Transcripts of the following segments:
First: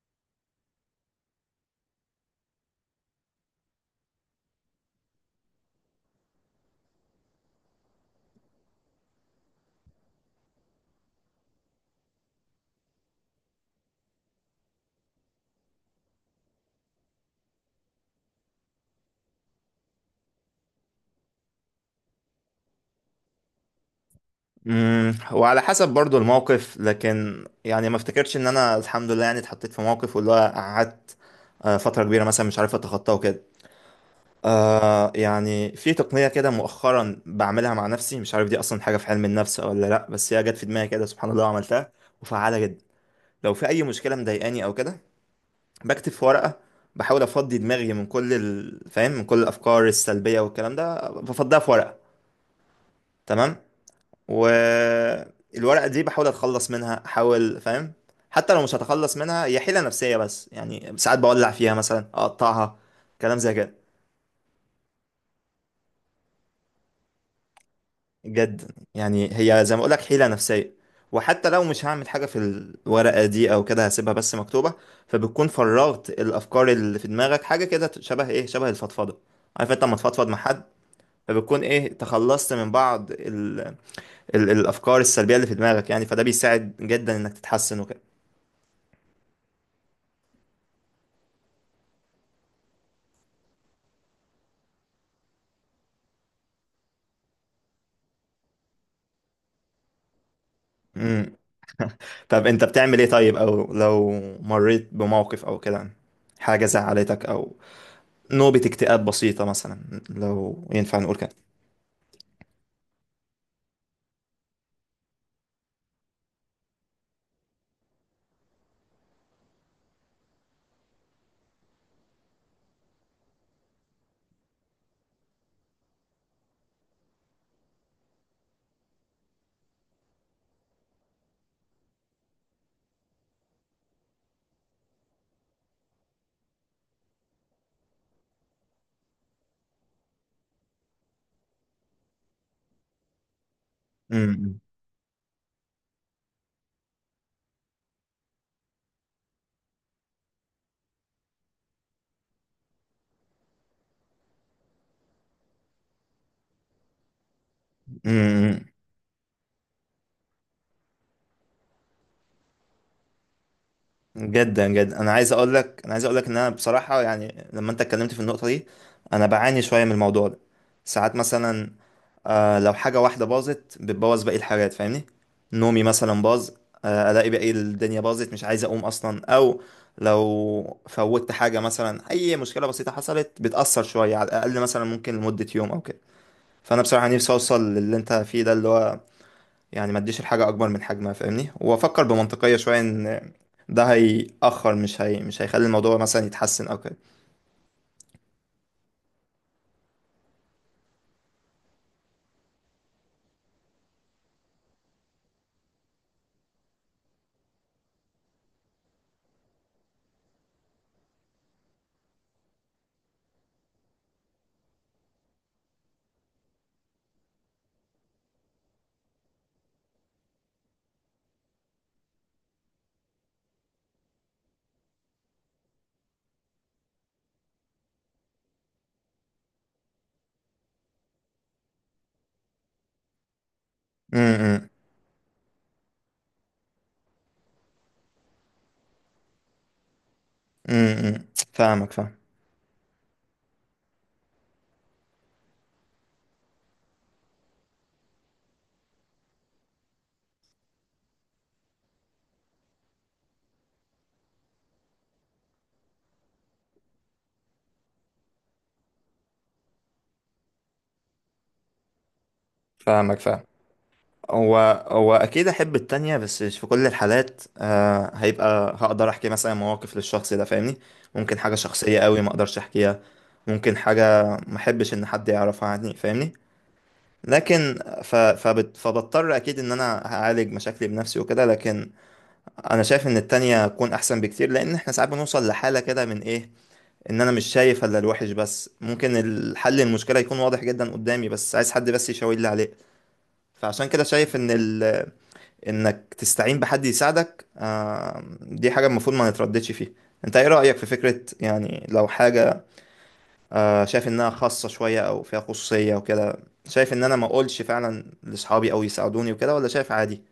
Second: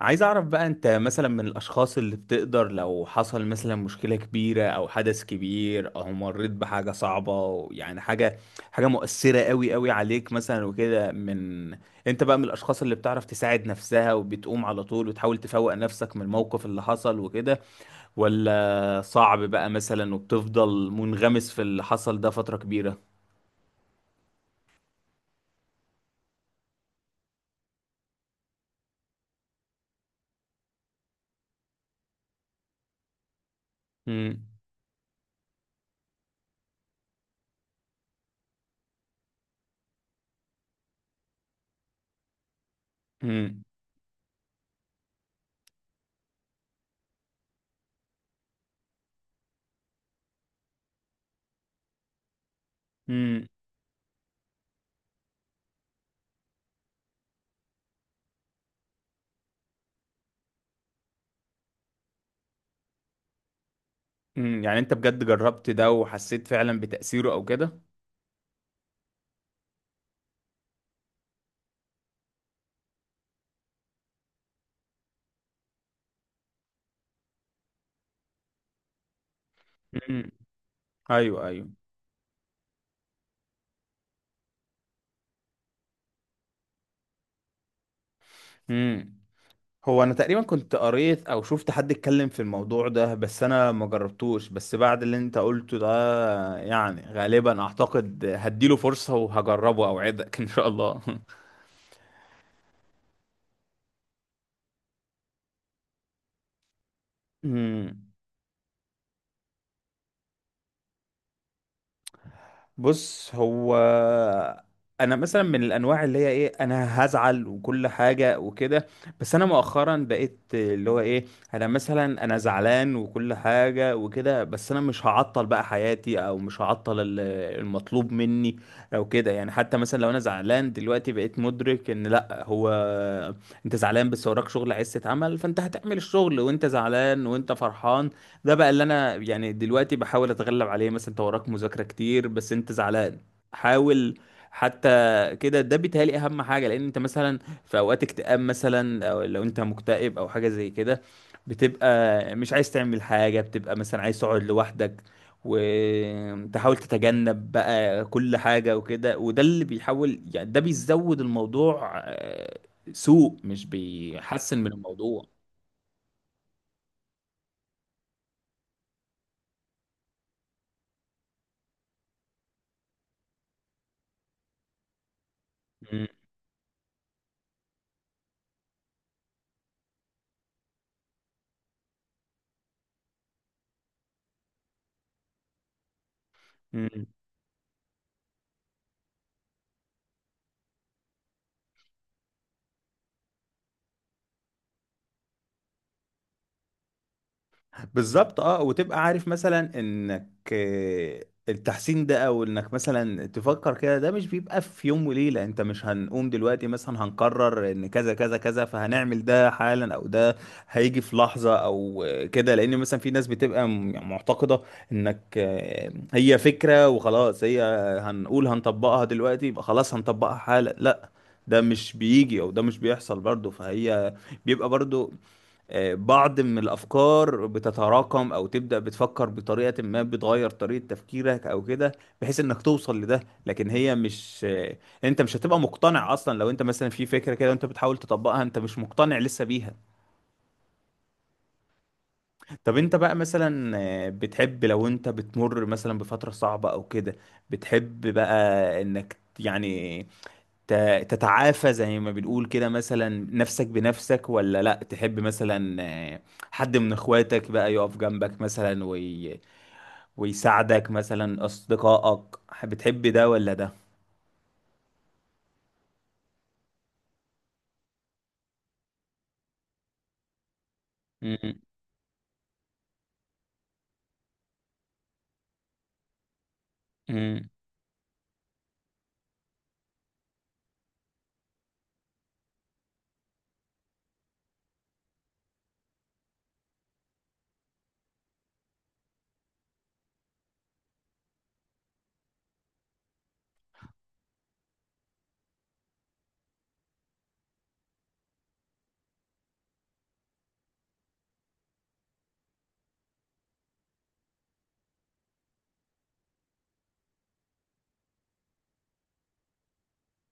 عايز اعرف بقى انت مثلا من الاشخاص اللي بتقدر لو حصل مثلا مشكلة كبيرة او حدث كبير او مريت بحاجة صعبة، يعني حاجة مؤثرة قوي قوي عليك مثلا وكده. انت بقى من الاشخاص اللي بتعرف تساعد نفسها وبتقوم على طول وتحاول تفوق نفسك من الموقف اللي حصل وكده، ولا صعب بقى مثلا وبتفضل منغمس في اللي حصل ده فترة كبيرة؟ وعلى حسب برضو الموقف، لكن يعني ما افتكرش ان انا الحمد لله يعني اتحطيت في موقف واللي هو قعدت فترة كبيرة مثلا مش عارف اتخطاه وكده. امم. يعني في تقنية كده مؤخرا بعملها مع نفسي، مش عارف دي اصلا حاجة في علم النفس ولا لا، بس هي جت في دماغي كده سبحان الله وعملتها، وفعالة جدا. لو امم. في اي مشكلة مضايقاني او كده بكتب في ورقة، بحاول افضي دماغي من كل فاهم، من كل الافكار السلبية والكلام ده، بفضيها في ورقة. امم. تمام. والورقة دي بحاول اتخلص منها، احاول، فاهم، حتى لو مش هتخلص منها هي حيلة نفسية، بس يعني ساعات بولع فيها مثلا، اقطعها، كلام زي كده. يعني انت بجد جربت ده وحسيت فعلا بتأثيره او كده؟ جد يعني هي زي ما اقولك حيلة نفسية، وحتى لو مش هعمل حاجة في الورقة دي او كده هسيبها بس مكتوبة، فبتكون فرغت الافكار اللي في دماغك. حاجة كده شبه ايه، شبه الفضفضة. عارف انت لما تفضفض مع حد، ايوه، فبتكون ايوه. ايه تخلصت من بعض الافكار السلبية اللي في دماغك. يعني فده بيساعد جدا انك تتحسن وكده. امم. هو انا تقريبا كنت قريت او شفت حد اتكلم في الموضوع ده، بس انا ما جربتوش. بس بعد اللي انت قلته ده، يعني غالبا اعتقد هديله فرصة وهجربه، اوعدك ان شاء الله. مم. طب انت بتعمل ايه طيب، او لو مريت بموقف او كده، حاجة زعلتك، او امم. نوبة اكتئاب بسيطة مثلا لو ينفع نقول كده. بص، هو انا مثلا من الانواع اللي هي ايه، انا هزعل وكل حاجه وكده. بس انا مؤخرا بقيت اللي هو ايه، انا مثلا انا زعلان وكل حاجه وكده، بس انا مش هعطل بقى حياتي او مش هعطل المطلوب مني او كده. يعني حتى مثلا لو انا زعلان دلوقتي، بقيت مدرك ان لا، هو انت زعلان بس وراك شغل عايز تتعمل، فانت هتعمل الشغل وانت زعلان وانت فرحان. ده بقى اللي انا يعني دلوقتي بحاول اتغلب عليه. مثلا انت وراك مذاكرة كتير بس انت زعلان، حاول حتى كده. ده بيتهيألي اهم حاجة، لان انت مثلا في اوقات اكتئاب مثلا، او لو انت مكتئب او حاجة زي كده، بتبقى مش عايز تعمل حاجة، بتبقى مثلا عايز تقعد لوحدك وتحاول تتجنب بقى كل امم. حاجة وكده. وده اللي بيحاول، يعني ده بيزود الموضوع سوء، مش بيحسن جدا من جدا، انا الموضوع. عايز اقول لك، انا عايز اقول لك ان انا بصراحه يعني لما انت اتكلمت في النقطه دي انا بعاني شويه من الموضوع ده. ساعات مثلا لو حاجه واحده باظت بتبوظ باقي الحاجات، فاهمني، نومي مثلا باظ، الاقي باقي الدنيا باظت، مش عايز اقوم اصلا، او لو فوتت حاجه مثلا، اي مشكله بسيطه حصلت بتاثر شويه على الاقل مثلا، ممكن لمده يوم او كده. فانا مم. بصراحه نفسي اوصل للي انت فيه ده، اللي هو يعني ما اديش الحاجة اكبر من حجمها، فاهمني، وافكر بمنطقية شوية ان ده هيأخر، مش هي مش هيخلي الموضوع مثلا يتحسن او كده. بالظبط، اه. وتبقى عارف مثلا انك التحسين ده او انك مثلا تفكر كده، ده مش بيبقى في يوم وليلة. انت مش هنقوم دلوقتي مثلا هنقرر ان كذا كذا كذا فهنعمل ده حالا، او ده هيجي في لحظة او كده. لان مثلا في ناس بتبقى يعني معتقدة انك هي فكرة وخلاص، هي هنقول هنطبقها دلوقتي يبقى خلاص هنطبقها حالا. لا، ده مش بيجي او ده مش بيحصل برضه. فهي بيبقى برضو بعض من الأفكار بتتراكم، أو تبدأ بتفكر بطريقة ما، بتغير طريقة تفكيرك أو كده، بحيث إنك توصل لده. لكن هي امم، مش امم. أنت مش هتبقى مقتنع أصلا لو أنت مثلا في فكرة كده وأنت بتحاول تطبقها أنت مش مقتنع لسه بيها. إمم، إمم. فاهمك فاهم. طب أنت بقى مثلا بتحب لو أنت بتمر مثلا بفترة صعبة أو كده، بتحب بقى إنك يعني تتعافى زي ما بنقول كده مثلا نفسك بنفسك، ولا لا تحب مثلا آه، حد من اخواتك بقى يقف جنبك مثلا ويساعدك، مثلا اصدقائك؟ بتحب فاهمك ده فاهم. ولا ده؟ هو هو اكيد احب التانية، بس مش في كل الحالات. آه هيبقى هقدر احكي مثلا مواقف للشخص ده، فاهمني. ممكن حاجة شخصية قوي ما اقدرش احكيها، ممكن حاجة ما احبش ان حد يعرفها عني، فاهمني. مم. لكن فبضطر اكيد ان انا هعالج مشاكلي بنفسي وكده. لكن انا شايف ان التانية تكون احسن بكتير، لان احنا ساعات بنوصل لحالة كده من ايه، ان انا مش شايف الا الوحش، بس ممكن الحل، المشكلة يكون واضح جدا قدامي، بس عايز حد بس يشاور لي عليه. فعشان كده شايف ان انك تستعين بحد يساعدك، آه دي حاجة المفروض ما نترددش فيها. انت ايه رأيك في فكرة، يعني لو حاجة آه شايف انها خاصة شوية او فيها خصوصية وكده، شايف ان انا ما اقولش فعلا لاصحابي او يساعدوني وكده، ولا شايف عادي؟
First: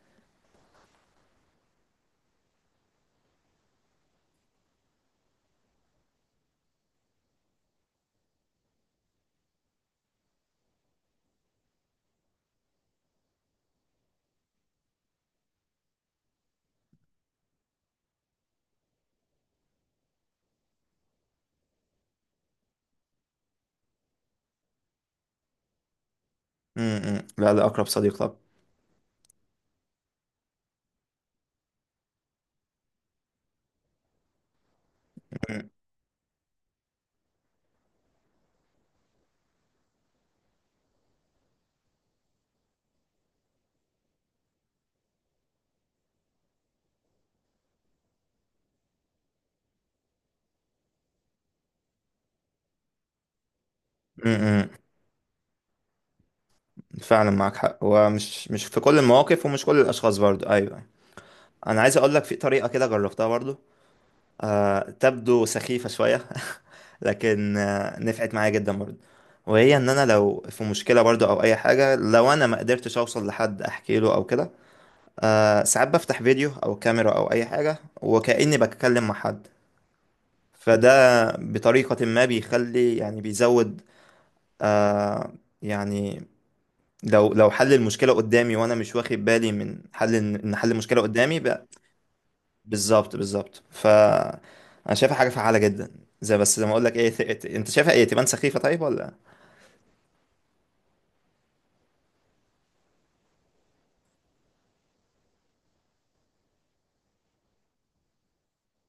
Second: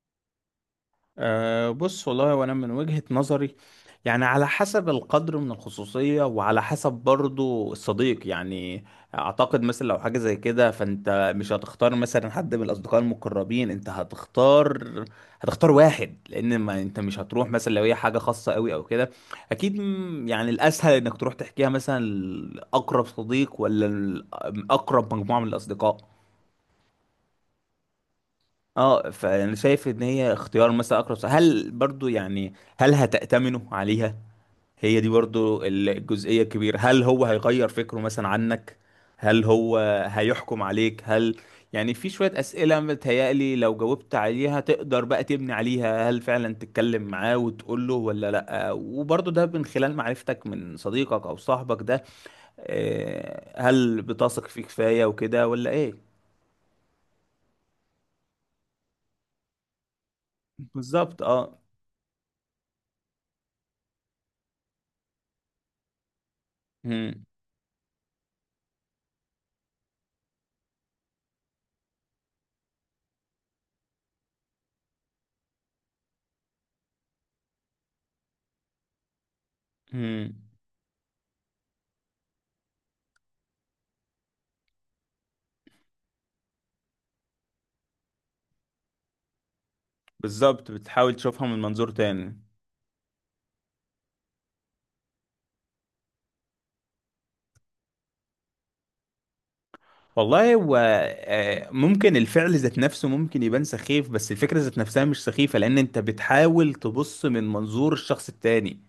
أه، بص والله، وانا من وجهة نظري يعني على حسب القدر من الخصوصية وعلى حسب برضو الصديق. يعني اعتقد مثلا لو حاجة زي كده، فانت مش هتختار مثلا حد من الاصدقاء المقربين، انت هتختار واحد. لان ما انت مش هتروح مثلا لو هي حاجة خاصة قوي او كده. اكيد يعني الاسهل انك تروح تحكيها مثلا لاقرب صديق، ولا اقرب مجموعة من الاصدقاء. لا، لا، اقرب صديق. اه، فانا شايف ان هي اختيار مثلا اقرب صح. هل برضو يعني هل هتأتمنه عليها؟ هي دي برضو الجزئية الكبيرة. هل هو هيغير فكره مثلا عنك؟ هل هو هيحكم عليك؟ هل، يعني في شوية أسئلة متهيألي لو جاوبت عليها تقدر بقى تبني عليها هل فعلا تتكلم معاه وتقول له ولا لأ. وبرضه ده من خلال معرفتك من صديقك أو صاحبك ده، هل بتثق فيه طب كفاية وكده ولا إيه؟ فعلا معاك حق، ومش مش في كل المواقف ومش كل الاشخاص برضو، ايوه. بالظبط، اه. انا عايز اقول لك في طريقه كده جربتها برضو، تبدو سخيفه شويه مم. لكن نفعت معايا جدا برضو. وهي ان انا لو في مشكله برضو او اي حاجه، لو انا ما قدرتش اوصل لحد احكي له او كده، ساعات بفتح فيديو او كاميرا او اي حاجه وكاني بتكلم مع حد. مم. فده بطريقه ما بيخلي، يعني بيزود، آه يعني لو حل المشكلة قدامي وانا مش واخد بالي من حل، ان بالظبط، حل المشكلة بتحاول قدامي تشوفها من بقى. منظور تاني. بالظبط، بالظبط، ف انا شايفها حاجة فعالة جدا. زي بس زي ما اقول لك ايه، انت شايفها ايه، تبان سخيفة طيب ولا؟ والله، هو ممكن الفعل ذات نفسه ممكن يبان سخيف، بس الفكرة ذات نفسها مش سخيفة، لأن أنت بتحاول تبص من منظور الشخص التاني.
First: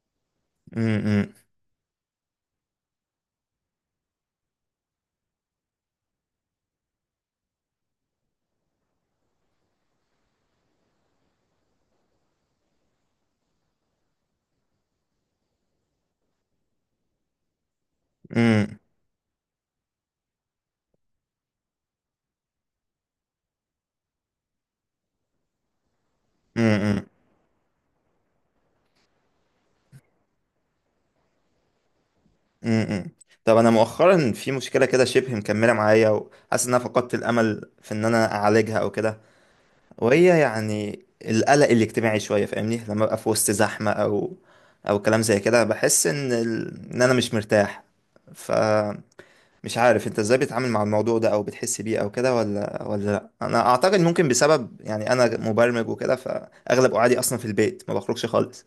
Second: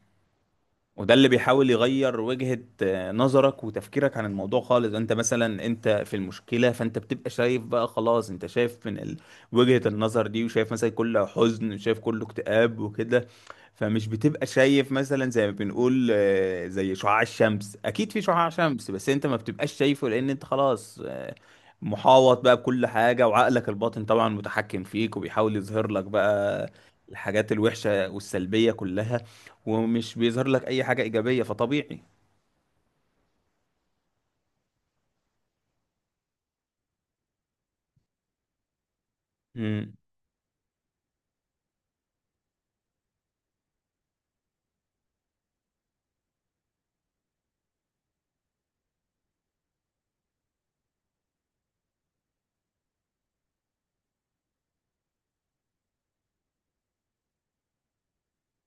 وده اللي امم. بيحاول يغير وجهة نظرك وتفكيرك عن الموضوع خالص. انت مثلا انت في المشكلة، فانت بتبقى شايف بقى خلاص انت شايف من وجهة النظر دي، وشايف مثلا كله حزن، وشايف كله اكتئاب وكده. فمش بتبقى شايف مثلا زي ما بنقول زي شعاع الشمس. اكيد في شعاع امم. شمس بس انت ما بتبقاش شايفه، لان انت خلاص محاوط بقى بكل حاجة، وعقلك الباطن طبعا متحكم فيك وبيحاول يظهر لك بقى امم. الحاجات الوحشة والسلبية كلها، ومش بيظهر لك اي حاجة ايجابية. فطبيعي. امم. طب انا مؤخرا في مشكلة كده شبه مكملة معايا، وحاسس ان انا فقدت الامل في ان انا اعالجها او كده، مم. وهي يعني القلق الاجتماعي شوية، فاهمني، لما ابقى في وسط زحمة او او كلام زي كده بحس ان ان انا مش مرتاح. ف مش عارف انت ازاي بتتعامل مع الموضوع ده او بتحس بيه او كده، ولا لا انا اعتقد ممكن بسبب، يعني انا مبرمج وكده، فاغلب قعدي اصلا في البيت ما بخرجش خالص.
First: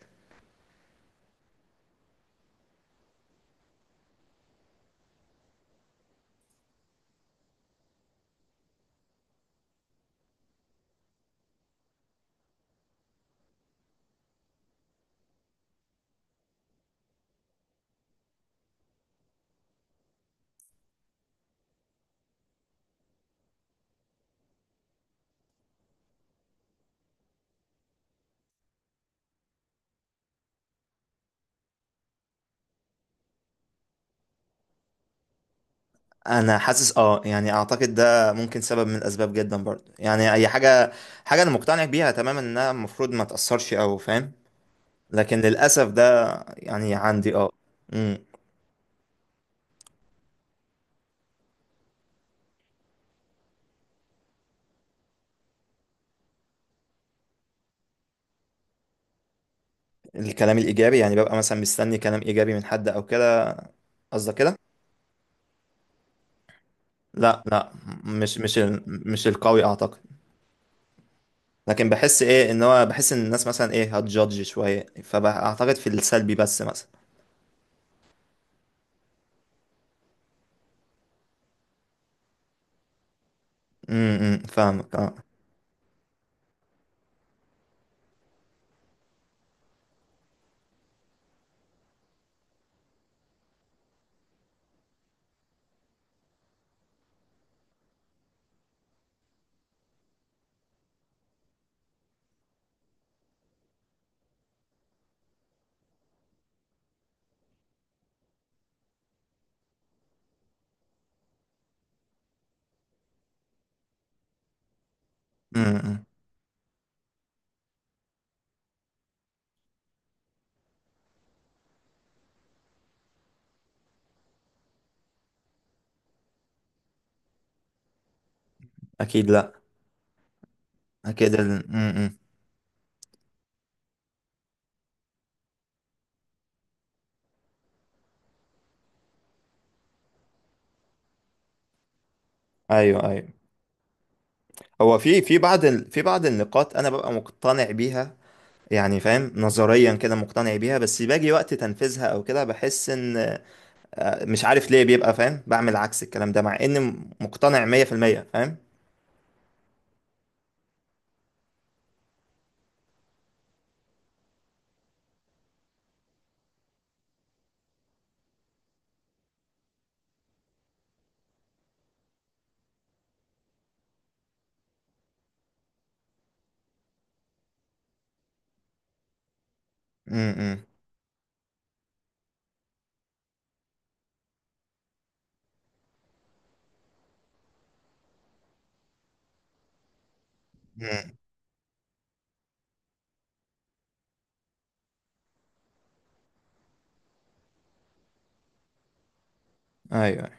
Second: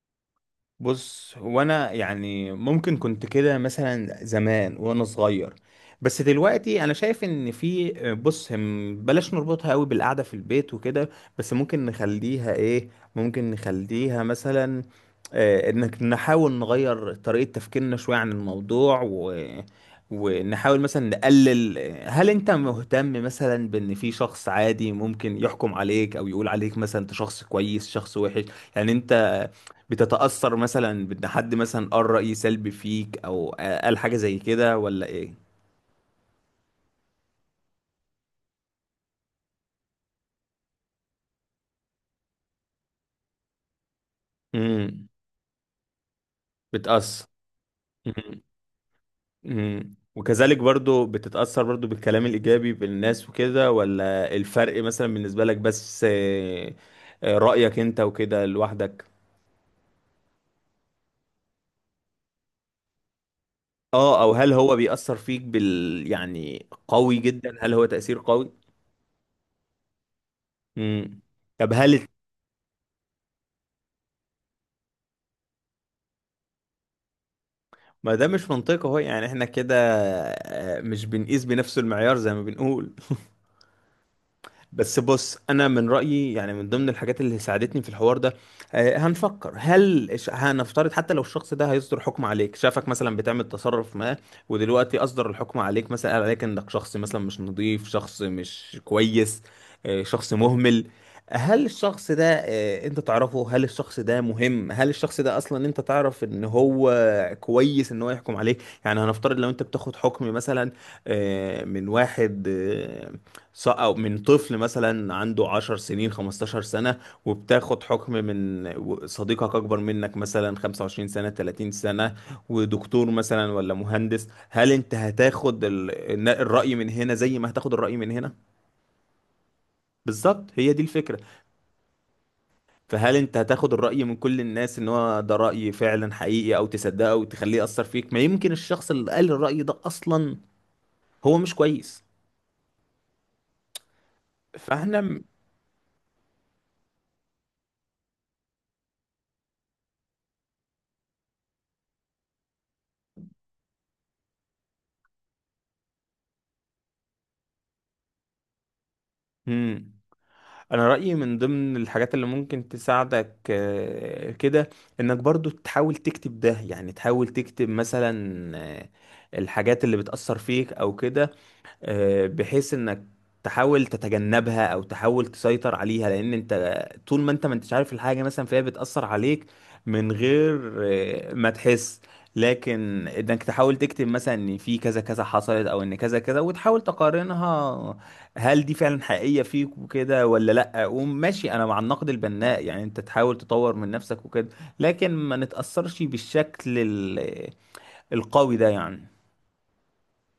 بص، هو انا يعني ممكن كنت كده مثلا زمان وانا صغير، بس دلوقتي انا شايف ان في، بص، هم بلاش نربطها قوي بالقعده في البيت وكده، بس ممكن نخليها ايه، ممكن نخليها مثلا انك نحاول نغير طريقه تفكيرنا شويه عن الموضوع ونحاول مثلا نقلل. هل انت مهتم مثلا بان في شخص عادي ممكن يحكم عليك او يقول عليك مثلا انت شخص كويس، شخص وحش؟ يعني انت بتتأثر مثلا بان حد مثلا قال رأي سلبي فيك او قال حاجة زي كده ولا ايه؟ انا حاسس اه يعني اعتقد ده ممكن سبب من الاسباب جدا برضه، يعني اي حاجه، حاجه انا مقتنع بيها تماما انها المفروض ما تاثرش، او فاهم، امم. لكن للاسف ده يعني بتأثر. عندي امم. امم. امم، وكذلك برضو بتتأثر برضو بالكلام الإيجابي بالناس وكده، ولا الفرق مثلا بالنسبة لك بس رأيك انت وكده لوحدك؟ الكلام الايجابي، يعني ببقى مثلا مستني كلام ايجابي من حد او كده؟ اه، او قصدك هل كده؟ هو بيأثر فيك بال، يعني قوي لا، جدا؟ لا، هل هو تأثير مش قوي؟ مش ال- مش القوي اعتقد. امم. طب لكن هل، بحس ايه ان هو بحس ان الناس مثلا ايه هتجادج شويه، فاعتقد في السلبي بس مثلا. ما ده مش منطقي اهو. يعني احنا كده مش بنقيس بنفس المعيار زي ما بنقول. امم. فاهمك بس اه. بص، انا من رايي يعني من ضمن الحاجات اللي ساعدتني في الحوار ده هنفكر هل هنفترض حتى لو الشخص ده هيصدر حكم عليك، شافك مثلا بتعمل تصرف ما، ودلوقتي اصدر الحكم عليك مثلا قال عليك انك شخص مثلا مش نظيف، شخص مش كويس، شخص مهمل. هل الشخص ده انت تعرفه؟ هل الشخص ده مهم؟ هل الشخص ده اصلا انت تعرف ان هو كويس ان هو يحكم عليك؟ يعني هنفترض لو انت بتاخد حكم مثلا من واحد أو من طفل مثلا عنده 10 امم. سنين، 15 سنة، وبتاخد حكم من صديقك أكبر منك مثلا 25 سنة، 30 سنة، ودكتور مثلا ولا مهندس، هل أنت هتاخد الرأي من هنا زي ما هتاخد الرأي من هنا؟ اكيد لا. بالظبط، هي دي الفكرة. اكيد. امم. فهل أنت هتاخد الرأي من كل الناس إن هو ده رأي فعلا حقيقي أو تصدقه وتخليه يأثر فيك؟ ما يمكن الشخص اللي قال الرأي ده أصلا هو مش كويس. ايوه، ايوه. هو فاحنا، في بعض في بعض النقاط انا ببقى مقتنع بيها، يعني فاهم نظريا كده مقتنع بيها، بس باجي وقت تنفيذها او كده بحس ان مش عارف ليه بيبقى فاهم، بعمل عكس الكلام ده مع اني مقتنع 100% فاهم. مم. انا رايي من ضمن الحاجات اللي ممكن تساعدك كده انك برضو تحاول تكتب ده، يعني تحاول تكتب مثلا آه، الحاجات اللي بتاثر فيك او كده، بحيث انك تحاول تتجنبها او تحاول تسيطر عليها، لان انت طول ما انت ما انتش عارف الحاجه مثلا فهي بتاثر عليك من امم. غير ما تحس. لكن انك تحاول تكتب مثلا ان في كذا كذا حصلت او ان كذا كذا، وتحاول تقارنها هل دي فعلا حقيقيه فيك وكده ولا لا. ايوه. وماشي، انا مع النقد البناء، يعني انت تحاول تطور من نفسك وكده، لكن ما نتاثرش بالشكل القوي ده يعني. أيوة.